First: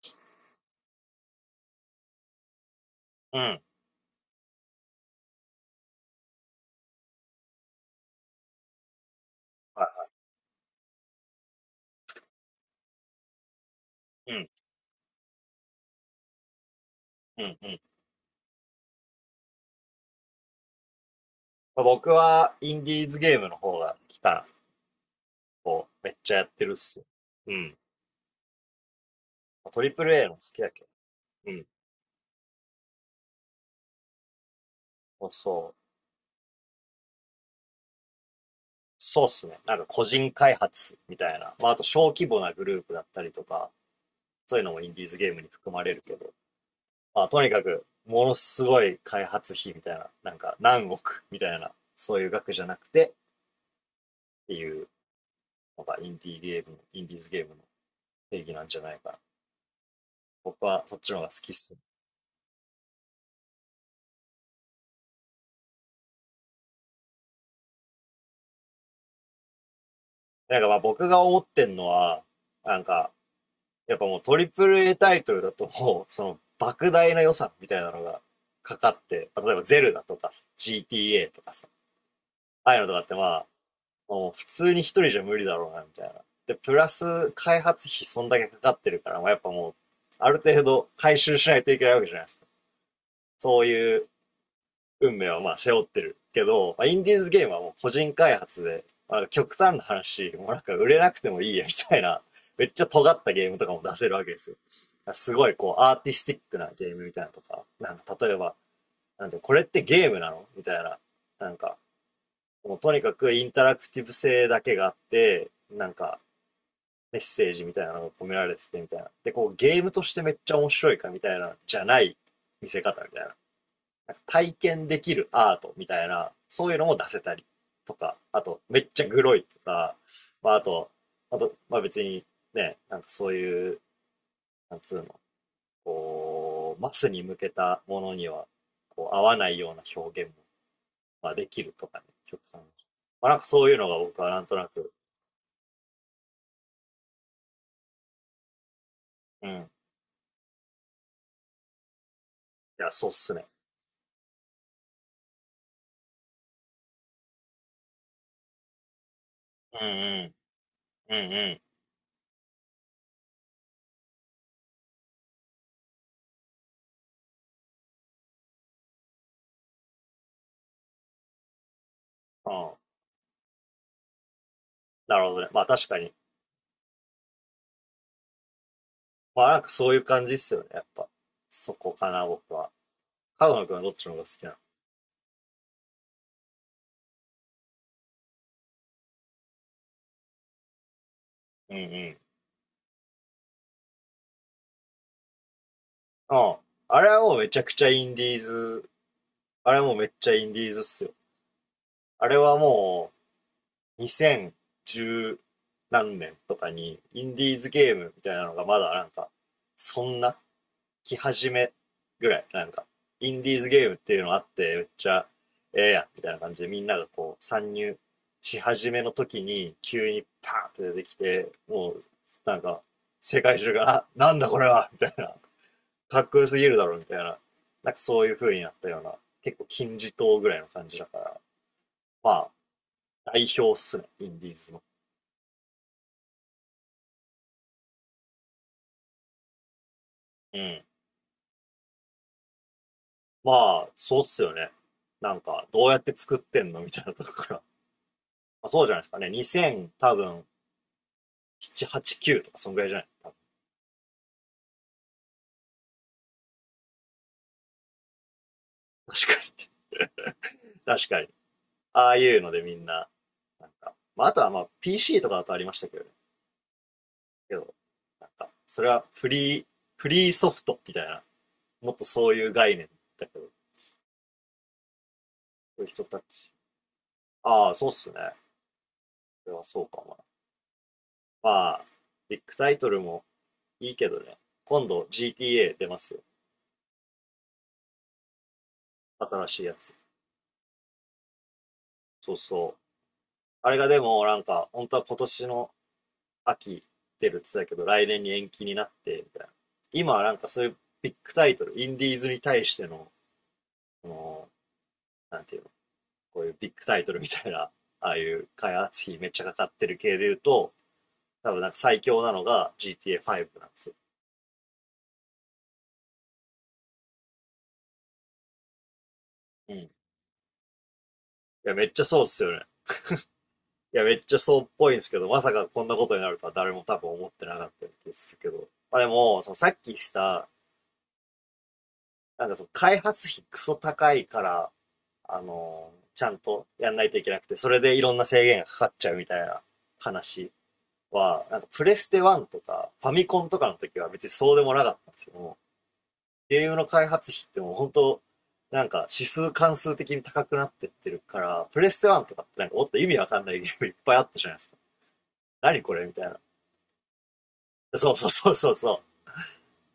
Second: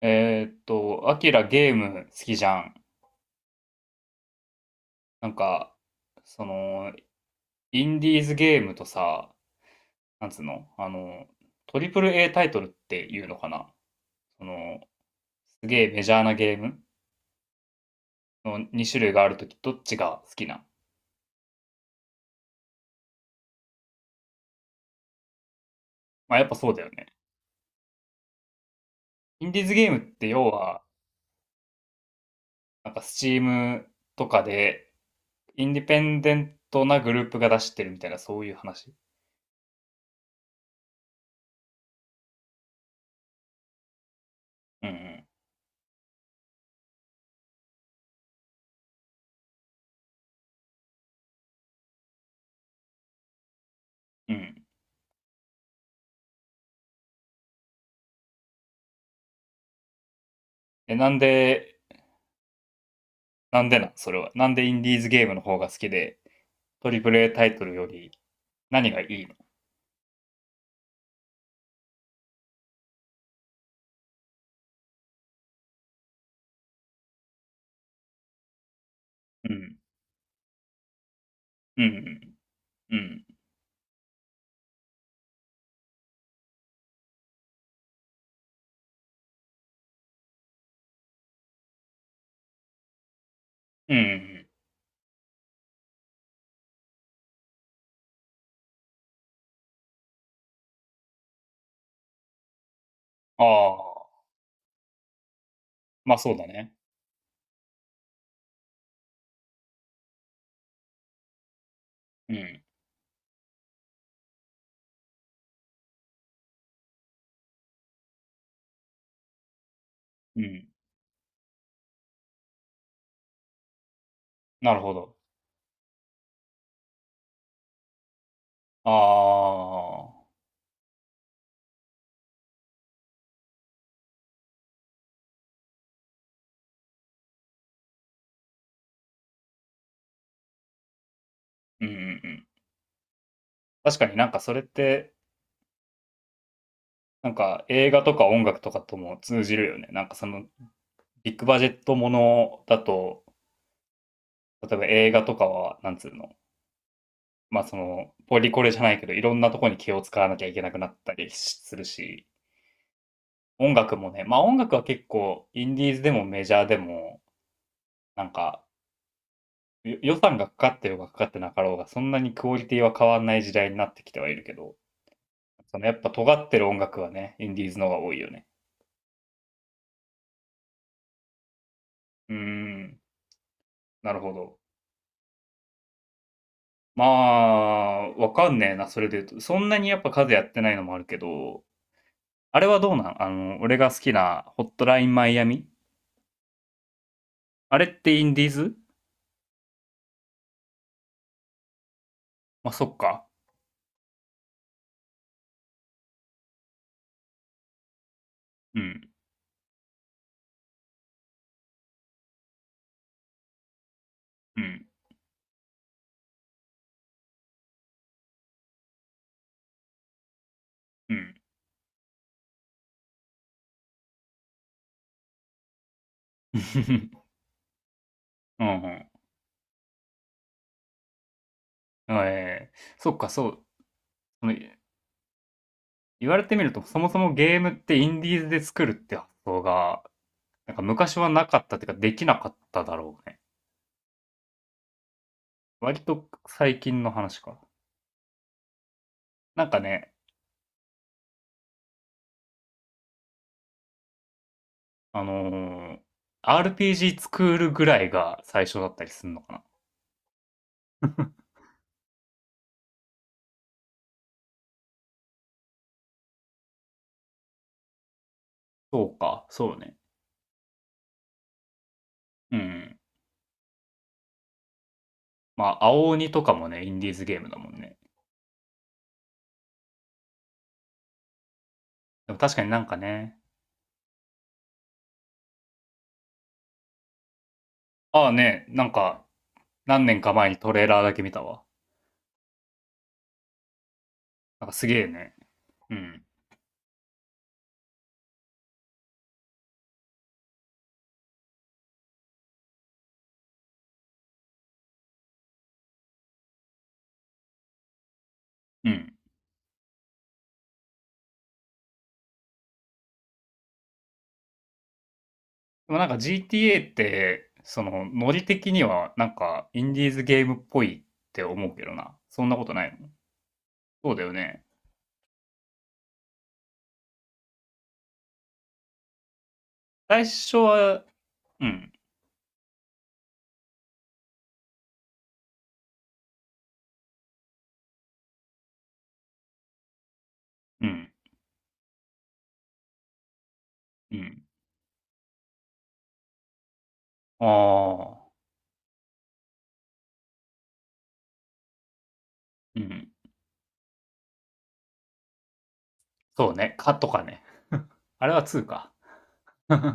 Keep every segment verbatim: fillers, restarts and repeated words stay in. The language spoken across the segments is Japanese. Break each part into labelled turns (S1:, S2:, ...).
S1: えーっと、アキラ、ゲーム好きじゃん。
S2: うん。
S1: なんか、その、インディーズゲームとさ、
S2: は
S1: なんつうのあの、トリプル A タイトルっていうのかな。
S2: い。う
S1: そ
S2: ん。
S1: の、すげえメジャーなゲーム
S2: うんうん。
S1: のにしゅるい種類があるとき、どっちが好きな？
S2: まあ僕は、インディーズゲームの方が期た、こう、めっちゃ
S1: まあ
S2: や
S1: やっ
S2: っ
S1: ぱ
S2: て
S1: そ
S2: るっ
S1: うだよ
S2: す。
S1: ね。
S2: うん。
S1: インディー
S2: まあ
S1: ズ
S2: ト
S1: ゲ
S2: リ
S1: ームっ
S2: プル A
S1: て
S2: の好
S1: 要
S2: きだけ
S1: は、
S2: ど。うん。
S1: なんかスチームとかで、
S2: そう
S1: イン
S2: そう。
S1: ディペンデントなグループが出してるみたいな、そういう話。
S2: そうっすね。なんか個人開発みたいな。まあ、あと小規模なグループだったりとか、そういうのも
S1: う
S2: インディーズ
S1: ん
S2: ゲームに含まれるけど。まあ、とにかく、ものすごい開発費みたいな、なんか何億みたいな、そういう額じゃなくてっ
S1: うん。う
S2: て
S1: ん。
S2: いうのがインディーゲーム、インディーズゲームの定義なんじゃないかな。僕は
S1: え、
S2: そっち
S1: な
S2: の
S1: ん
S2: 方が好きっす
S1: で、
S2: ね。
S1: なんでなそれは。なんでインディーズゲームの方が好きで、トリプル a タイトルより何がいいの？
S2: なんかまあ僕が思ってんのは、なんか、やっぱもうトリプル A タイトルだともう、その莫大な予算みたいなのがかかって、例
S1: う
S2: えば
S1: ん。
S2: ゼルダとかさ ジーティーエー とかさ、
S1: うん。
S2: ああいうのと
S1: う
S2: かってま
S1: ん。
S2: あ、もう普通に一人じゃ無理だろうな、みたいな。で、プラス開発費そんだけかかってるから、まあやっぱもう、ある程度回収しないといけないわけじゃないですか。そう
S1: う
S2: い
S1: ん。う
S2: う
S1: ん。
S2: 運命はまあ背負ってるけど、まあ、インディーズゲームはもう個人開発で、まあ、極端な話、もうなんか売れなくてもいいやみたいな、めっちゃ尖った
S1: あ
S2: ゲームとかも出せるわ
S1: あ。
S2: けですよ。すごいこうアーティ
S1: まあ
S2: ステ
S1: そ
S2: ィ
S1: う
S2: ッ
S1: だ
S2: クな
S1: ね。
S2: ゲームみたいなとか、なんか例えば、なんてこれってゲームなのみたいな、なんか、
S1: うん。
S2: もうとにかくインタラクティブ性だけがあって、なんかメッセージみたいなのが込められててみたいな。で、こうゲームとしてめっ
S1: う
S2: ちゃ
S1: ん。
S2: 面白いかみたいな、じゃない見せ方みたいな。体
S1: なる
S2: 験
S1: ほ
S2: でき
S1: ど。
S2: るアートみたいな、そういうのも出せたりとか、あと、めっ
S1: あ
S2: ちゃグロいとか、
S1: あ。
S2: まあ、あと、あと、まあ別にね、なんかそういう、なんつうの、こう、マスに向けたものには、こう、合わないような表現も、まあ、できる
S1: う
S2: と
S1: んうんう
S2: かね、極
S1: ん。
S2: 端に。まあなんかそういうのが
S1: 確かに
S2: 僕
S1: な
S2: は
S1: んか
S2: なん
S1: そ
S2: と
S1: れっ
S2: なく、
S1: て、なんか映画とか音楽とかとも通
S2: うん、
S1: じ
S2: い
S1: るよね。なんかそのビッグバジェットものだ
S2: や、そうっ
S1: と、
S2: すね。
S1: 例えば映画とかは、なんつうの、まあその、ポリコレじゃないけど、いろんなとこ
S2: う
S1: に気を使わ
S2: ん
S1: なきゃいけなくなった
S2: うん、う
S1: り
S2: んう
S1: するし、音楽もね、まあ音楽は結構、インディーズでもメジャーでも、なんか、よ予算がかかってようがかかってなかろうが、そんなにク
S2: ん、
S1: オ
S2: う
S1: リ
S2: ん。
S1: ティは変わんない時代になってきてはいるけど、
S2: なるほどね。まあ
S1: その
S2: 確
S1: や
S2: か
S1: っぱ
S2: に。
S1: 尖ってる音楽はね、インディーズの方が多いよね。
S2: まあなんかそういう感じっすよね、やっぱ。そこかな、
S1: うー
S2: 僕は。
S1: ん、
S2: 角野くんはどっち
S1: な
S2: の方
S1: る
S2: が好
S1: ほ
S2: きなの。
S1: ど。まあ、わかんねえな、それで言うと。そんなにやっぱ数やってないのもあるけど、
S2: うんうん。
S1: あれはどうなんあの、俺が好きなホットラインマイアミ。
S2: うん。あれはもうめちゃく
S1: あ
S2: ち
S1: れ
S2: ゃ
S1: っ
S2: イン
S1: て
S2: デ
S1: イン
S2: ィー
S1: ディーズ？
S2: ズ、あれはもうめっちゃインディーズっすよ。あれは
S1: まあ、そっ
S2: も
S1: か。
S2: うにせんじゅう何年とかにインディーズゲームみたいなのが
S1: う
S2: まだ
S1: ん、
S2: なんか、そんな来始めぐらい、なんか、インディーズゲームっていうのあっ
S1: う
S2: てめ
S1: ん、
S2: っちゃええやんみたいな感じでみんながこう参入し始めの時に急にパーンって出て
S1: う
S2: き
S1: ん。
S2: て、もうなんか世界中が、なんだこれはみたいなかっこよすぎるだろうみたい な、なんかそういう風に
S1: う
S2: なったよう
S1: ん、
S2: な、結構金字塔ぐらいの感じだから、
S1: うん。
S2: まあ、
S1: ええ、そっか、
S2: 代
S1: そ
S2: 表っすね、イン
S1: う。
S2: ディ
S1: の、
S2: ーズの。
S1: 言われてみると、そもそもゲームってインディーズで作るって発想が、
S2: う
S1: なんか
S2: ん。
S1: 昔はなかったっていうか、できなかっただろうね。
S2: まあ、そうっすよね。なんか、どうやっ
S1: 割
S2: て
S1: と
S2: 作ってん
S1: 最
S2: のみた
S1: 近
S2: い
S1: の
S2: なとこ
S1: 話
S2: から。
S1: か。
S2: まあ、そうじゃないですかね。
S1: なんか
S2: にせん
S1: ね、
S2: 多分、なな、はち、きゅうとかそんぐらいじゃない多分。
S1: あのー アールピージー 作るぐらいが最初だったり
S2: 確
S1: するの
S2: か
S1: か
S2: に。確かに。
S1: な。
S2: ああいうのでみんな、なんか、まあ、あとはまあ、ピーシー とかだとありましたけどね。けど、なんか、それは
S1: そう
S2: フ
S1: か、
S2: リー、
S1: そうね。
S2: フリーソフトみたいな、もっとそういう
S1: う
S2: 概念
S1: ん。
S2: だけど、そ
S1: ま
S2: うい
S1: あ、
S2: う人
S1: 青
S2: た
S1: 鬼と
S2: ち
S1: かもね、インディーズゲームだ
S2: あ
S1: も
S2: あ、
S1: ん
S2: そうっ
S1: ね。
S2: すね。それはそうかも。まあ、
S1: で
S2: ビ
S1: も
S2: ッグ
S1: 確か
S2: タ
S1: に
S2: イ
S1: なん
S2: ト
S1: か
S2: ルも
S1: ね、
S2: いいけどね。今度 ジーティーエー 出ますよ。
S1: ああね、なんか、
S2: 新しいやつ。
S1: 何年か前にトレーラーだけ見たわ。
S2: そうそう。あれがでもなん
S1: な
S2: か、
S1: んかす
S2: 本当
S1: げ
S2: は
S1: え
S2: 今
S1: ね。
S2: 年の
S1: うん。
S2: 秋出るって言ってたけど、来年に延期になって、みたいな。今はなんかそういうビッグタイトル、インディーズに対しての、この、なんていうの、こういうビッグタイトルみたいな、ああいう開
S1: う
S2: 発
S1: ん。
S2: 費めっちゃかかってる系で言うと、多分なんか最強なのが ジーティーエーファイブ なんですよ。
S1: でもなんか ジーティーエー って、その、ノリ的にはなんか
S2: うん。
S1: イ
S2: い
S1: ンディーズゲームっぽいって思
S2: や、
S1: う
S2: め
S1: け
S2: っ
S1: ど
S2: ちゃ
S1: な。
S2: そうっす
S1: そん
S2: よ
S1: な
S2: ね。
S1: ことないの？
S2: いや、
S1: そ
S2: め
S1: う
S2: っ
S1: だよ
S2: ちゃそう
S1: ね。
S2: っぽいんですけど、まさかこんなことになるとは誰も多分思ってなかった気するけど。まあでも、そのさっきし
S1: 最
S2: た、
S1: 初は、うん、
S2: なんかその開発費クソ高いから、あのー、ちゃんとやんないといけなくて、それでいろんな制限がかかっちゃうみたいな話
S1: うん、
S2: は、なんかプレステいちとかファミコンとかの時は
S1: う
S2: 別に
S1: ん。
S2: そうでもなかったんですけども、ゲームの開発費っ
S1: あ
S2: てもう本当
S1: あ、
S2: なんか指数関数的に高くなってってるから、プレステいちとかってなんか
S1: う
S2: もっと意
S1: ん。
S2: 味わかんないゲームいっぱいあったじゃないですか。何これみたいな。
S1: そうね。かとかね。
S2: そう
S1: あ
S2: そう
S1: れは
S2: そう
S1: ツー
S2: そう
S1: か？
S2: そう。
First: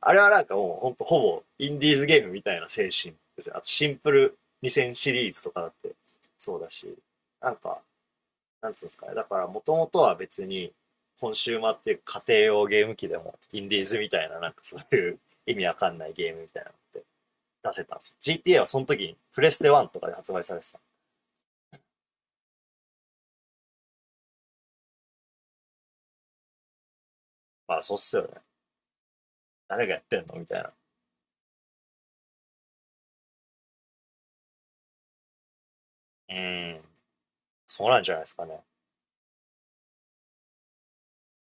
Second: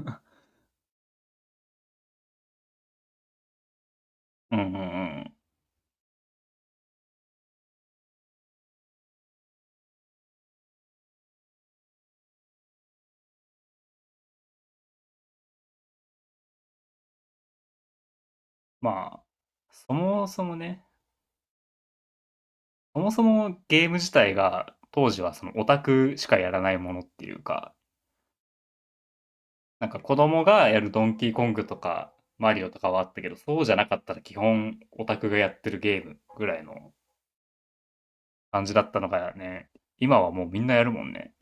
S2: あれはなんかもうほんとほぼインディーズゲームみたいな精神ですよ。あとシンプル
S1: うんうんう
S2: にせんシリー
S1: ん。
S2: ズとかだってそうだし、なんか、なんつうんですかね。だからもともとは別にコンシューマーっていう家庭用ゲーム機でもインディーズみたいななんかそういう意味わかんないゲームみたいなのって出せたんですよ。ジーティーエー はその時に
S1: まあ、
S2: プレステいち
S1: そ
S2: とかで
S1: も
S2: 発売
S1: そ
S2: さ
S1: も
S2: れてた。
S1: ね、そもそもゲーム自体が当時はそのオタクしかやらないものっていうか、
S2: まあそうっすよね。誰
S1: なん
S2: がや
S1: か
S2: っ
S1: 子
S2: てんのみ
S1: 供
S2: たいな。
S1: が
S2: う
S1: やるドンキーコングとかマリオとかはあったけど、そうじゃなかったら基本オタクがやってるゲームぐらい
S2: ーん。
S1: の
S2: そうなんじゃないですかね。
S1: 感じだったのがね、今はもうみんなやるもんね。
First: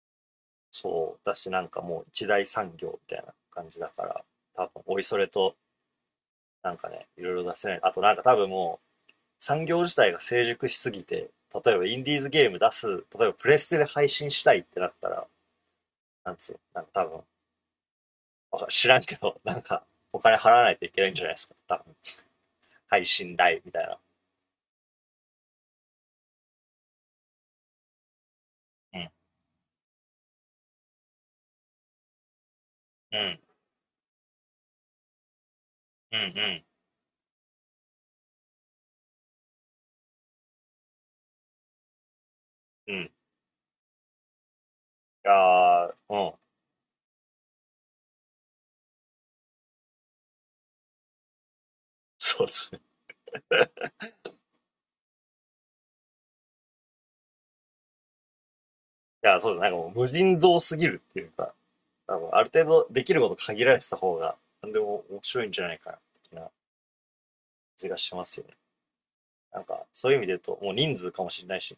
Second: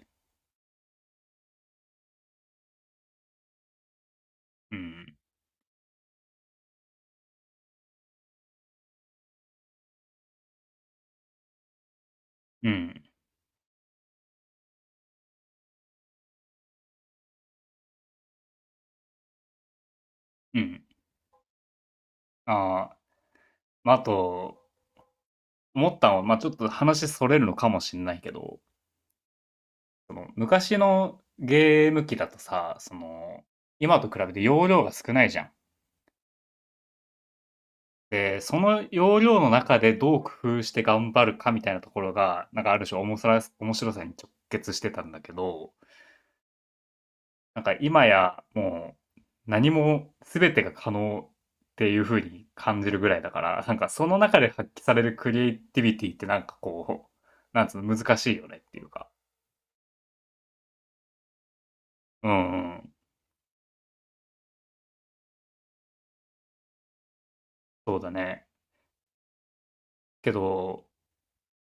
S2: そうだし、なんかもう一大産業みたいな感じだから、多
S1: う
S2: 分、おい
S1: ん。
S2: それと、なんかね、いろいろ出せない。あとなんか多分もう、産業自体が成熟しすぎて、例えばインディーズゲーム
S1: う
S2: 出す、
S1: ん。
S2: 例えばプレステで配信したいってなったら、なんつうの、なんか多分、わか知らんけど、なんか、お金払
S1: う
S2: わない
S1: ん。
S2: といけないんじゃないですか。多分、
S1: ああ、
S2: 配信代みたい
S1: まあ、
S2: な。
S1: あと、思ったのは、まあ、ちょっと話それるのかもしれないけど、
S2: うん、
S1: その昔のゲーム機だとさ、そ
S2: うん、
S1: の、今と比べて容量が少ないじゃん。
S2: うん、
S1: で、その要領の中でどう工夫して頑張るかみたいなところが、なんかある
S2: うん、う
S1: 種
S2: ん。い
S1: 面白さ面白さに直結してたんだけど、
S2: やー、うん。
S1: なんか今やもう何も全てが可能っていう風
S2: そうっ
S1: に
S2: すね。
S1: 感じるぐらいだから、なんかその中で発揮されるクリエイティビティってなんかこう、なんつうの難しいよねっていうか。
S2: いや、そうですね。なんかもう無人蔵すぎるっていうか、あ
S1: う
S2: の、
S1: ん
S2: ある
S1: う
S2: 程度
S1: ん、
S2: できること限られてた方が、なんでも面白いんじゃないかな、的な気が
S1: そうだ
S2: しますよ
S1: ね。
S2: ね。なんか、そういう意味
S1: け
S2: で言うと、もう
S1: ど、
S2: 人数かもしれないし、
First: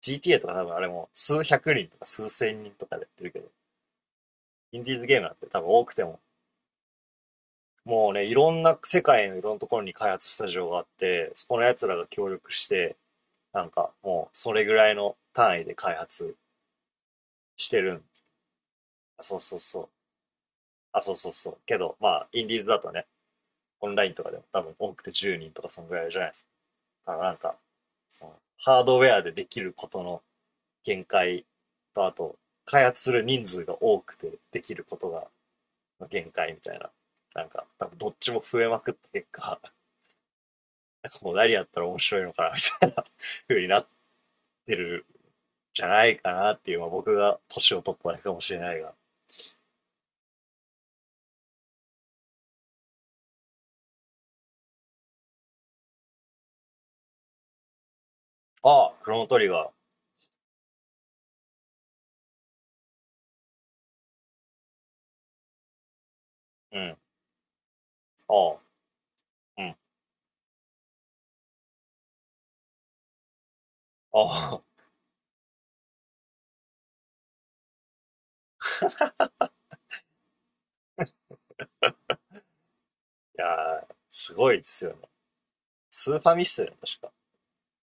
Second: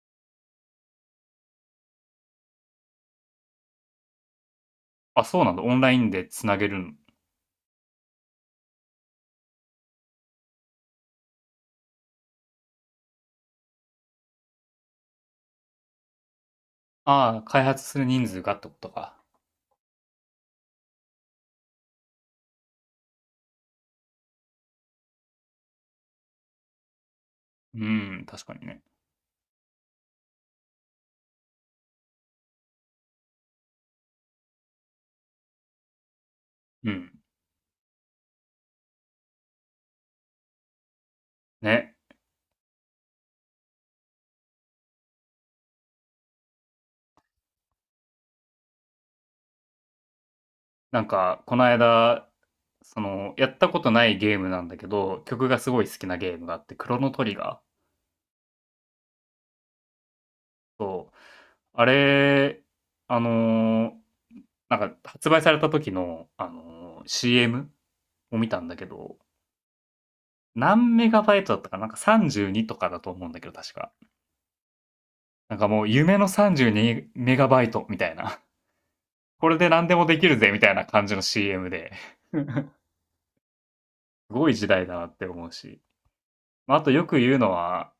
S2: ジーティーエー とか多分あれもすうひゃくにんとかすうせんにんとかでやってるけど、インディーズゲー
S1: あ、
S2: ムなん
S1: そう
S2: て
S1: なん
S2: 多
S1: だ。
S2: 分
S1: オン
S2: 多く
S1: ライ
S2: て
S1: ン
S2: も、
S1: でつなげるの？
S2: もうね、いろんな世界のいろんなところに開発スタジオがあって、そこの奴らが協力して、なんかもうそれぐらいの単位で開発
S1: ああ、開
S2: して
S1: 発
S2: るん
S1: す
S2: で
S1: る
S2: す。
S1: 人数がってことか。
S2: そうそうそう。あ、そうそうそう。けど、まあ、インディーズだとね、オンラインとかでも多分多くてじゅうにんとかそのぐらいじゃないですか。だからなんか、
S1: うん、
S2: その、
S1: 確かに
S2: ハ
S1: ね。
S2: ードウェアでできることの限界と、あと、開発する人数が多くてできることが限界みたいな。
S1: うん。
S2: なんか、多分どっちも増えまくった結果、なんかもう何やったら
S1: ね。
S2: 面白いのかな、みたいな風になってるんじゃないかなっていう、まあ僕が年を取っただけかもしれないが。
S1: なんか、この間、その、やったことないゲームなんだけど、曲がすごい好きなゲームがあって、クロノトリガー。
S2: ああ、クロノトリガー。
S1: そう。あれ、あのーなんか、発売された時の、あ
S2: うん。
S1: のー シーエム を見
S2: あ
S1: た
S2: あ、
S1: んだけど、
S2: うん。
S1: 何メガバイトだったかななんかさんじゅうにとかだと思うんだけど、確か。
S2: ああ。
S1: なんかもう、夢のさんじゅうにメガバイトみたいな。これで何でもできるぜ、みたいな感じの シーエム で。
S2: いやー、
S1: す
S2: す
S1: ご
S2: ご
S1: い
S2: いで
S1: 時
S2: す
S1: 代
S2: よ
S1: だ
S2: ね。
S1: なって思うし。
S2: スーファミっすよね、
S1: まあ、あと
S2: 確
S1: よ
S2: か。
S1: く言うのは、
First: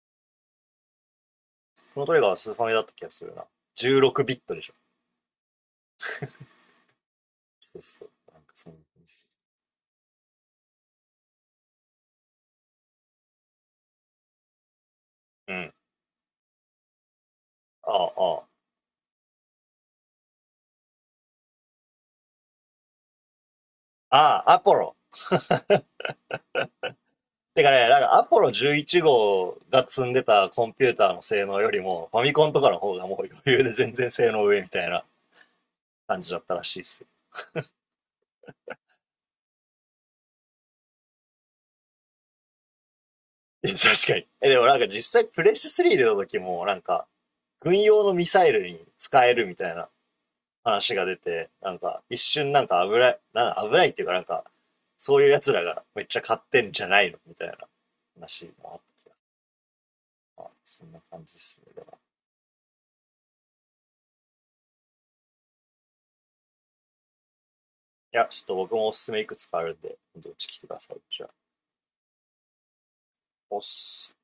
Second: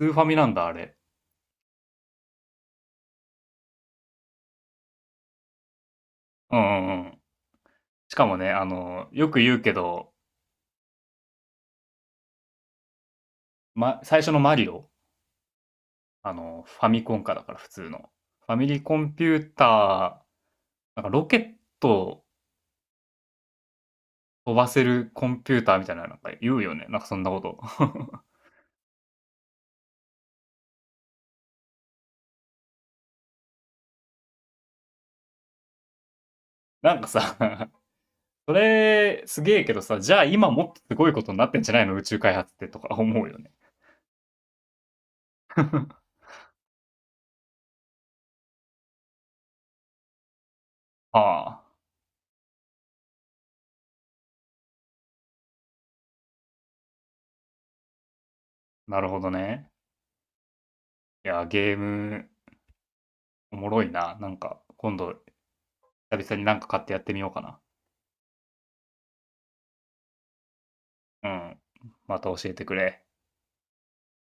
S1: スーファミなんだ、あれ。
S2: クロノトリガーはスーファミだった気がするな。じゅうろくビットでしょ。
S1: うんうんうん。
S2: そうそう。
S1: しか
S2: な
S1: も
S2: んか
S1: ね、あ
S2: そんな感
S1: の、
S2: じ。
S1: よく言うけど、ま、最初のマリオ、
S2: うん。
S1: あの、ファミコンかだから普通
S2: あ
S1: の。
S2: あ、あ
S1: ファミリーコンピューター、なんかロケットを
S2: あ。ああ、
S1: 飛
S2: ア
S1: ば
S2: ポ
S1: せ
S2: ロ。
S1: るコンピューターみたいななんか言うよね。なんかそんなこと。
S2: てかね、なんかアポロじゅういち号が積んでたコンピューターの性能よりも、ファミコンとかの方がもう余裕で全然性能上みたいな感じだったらしい っ
S1: な
S2: す
S1: ん
S2: よ。
S1: かさ、それすげえけどさ、じゃあ今もっとすごいことになってんじゃないの宇宙開発って、とか思うよね。
S2: いや確かに。え、でもなんか実際プレステスリー出た 時も、なんか、軍用のミサイルに使えるみたいな話が出て、
S1: ああ、
S2: なんか一瞬なんか危ない、なんか危ないっていうかなんか、そういう奴らがめっちゃ買ってんじゃないのみたいな話もあっ
S1: な
S2: た気
S1: る
S2: が。
S1: ほどね。
S2: あ、そんな感
S1: い
S2: じで
S1: や、
S2: すね。
S1: ゲー
S2: では。
S1: ムおもろいな。なんか今度久々になんか買ってやってみようかな。
S2: いや、ちょっと僕もおすすめいくつかあるんで、どっち来てください。じゃ
S1: う
S2: あ、
S1: ん。また教えてくれ。
S2: おっす。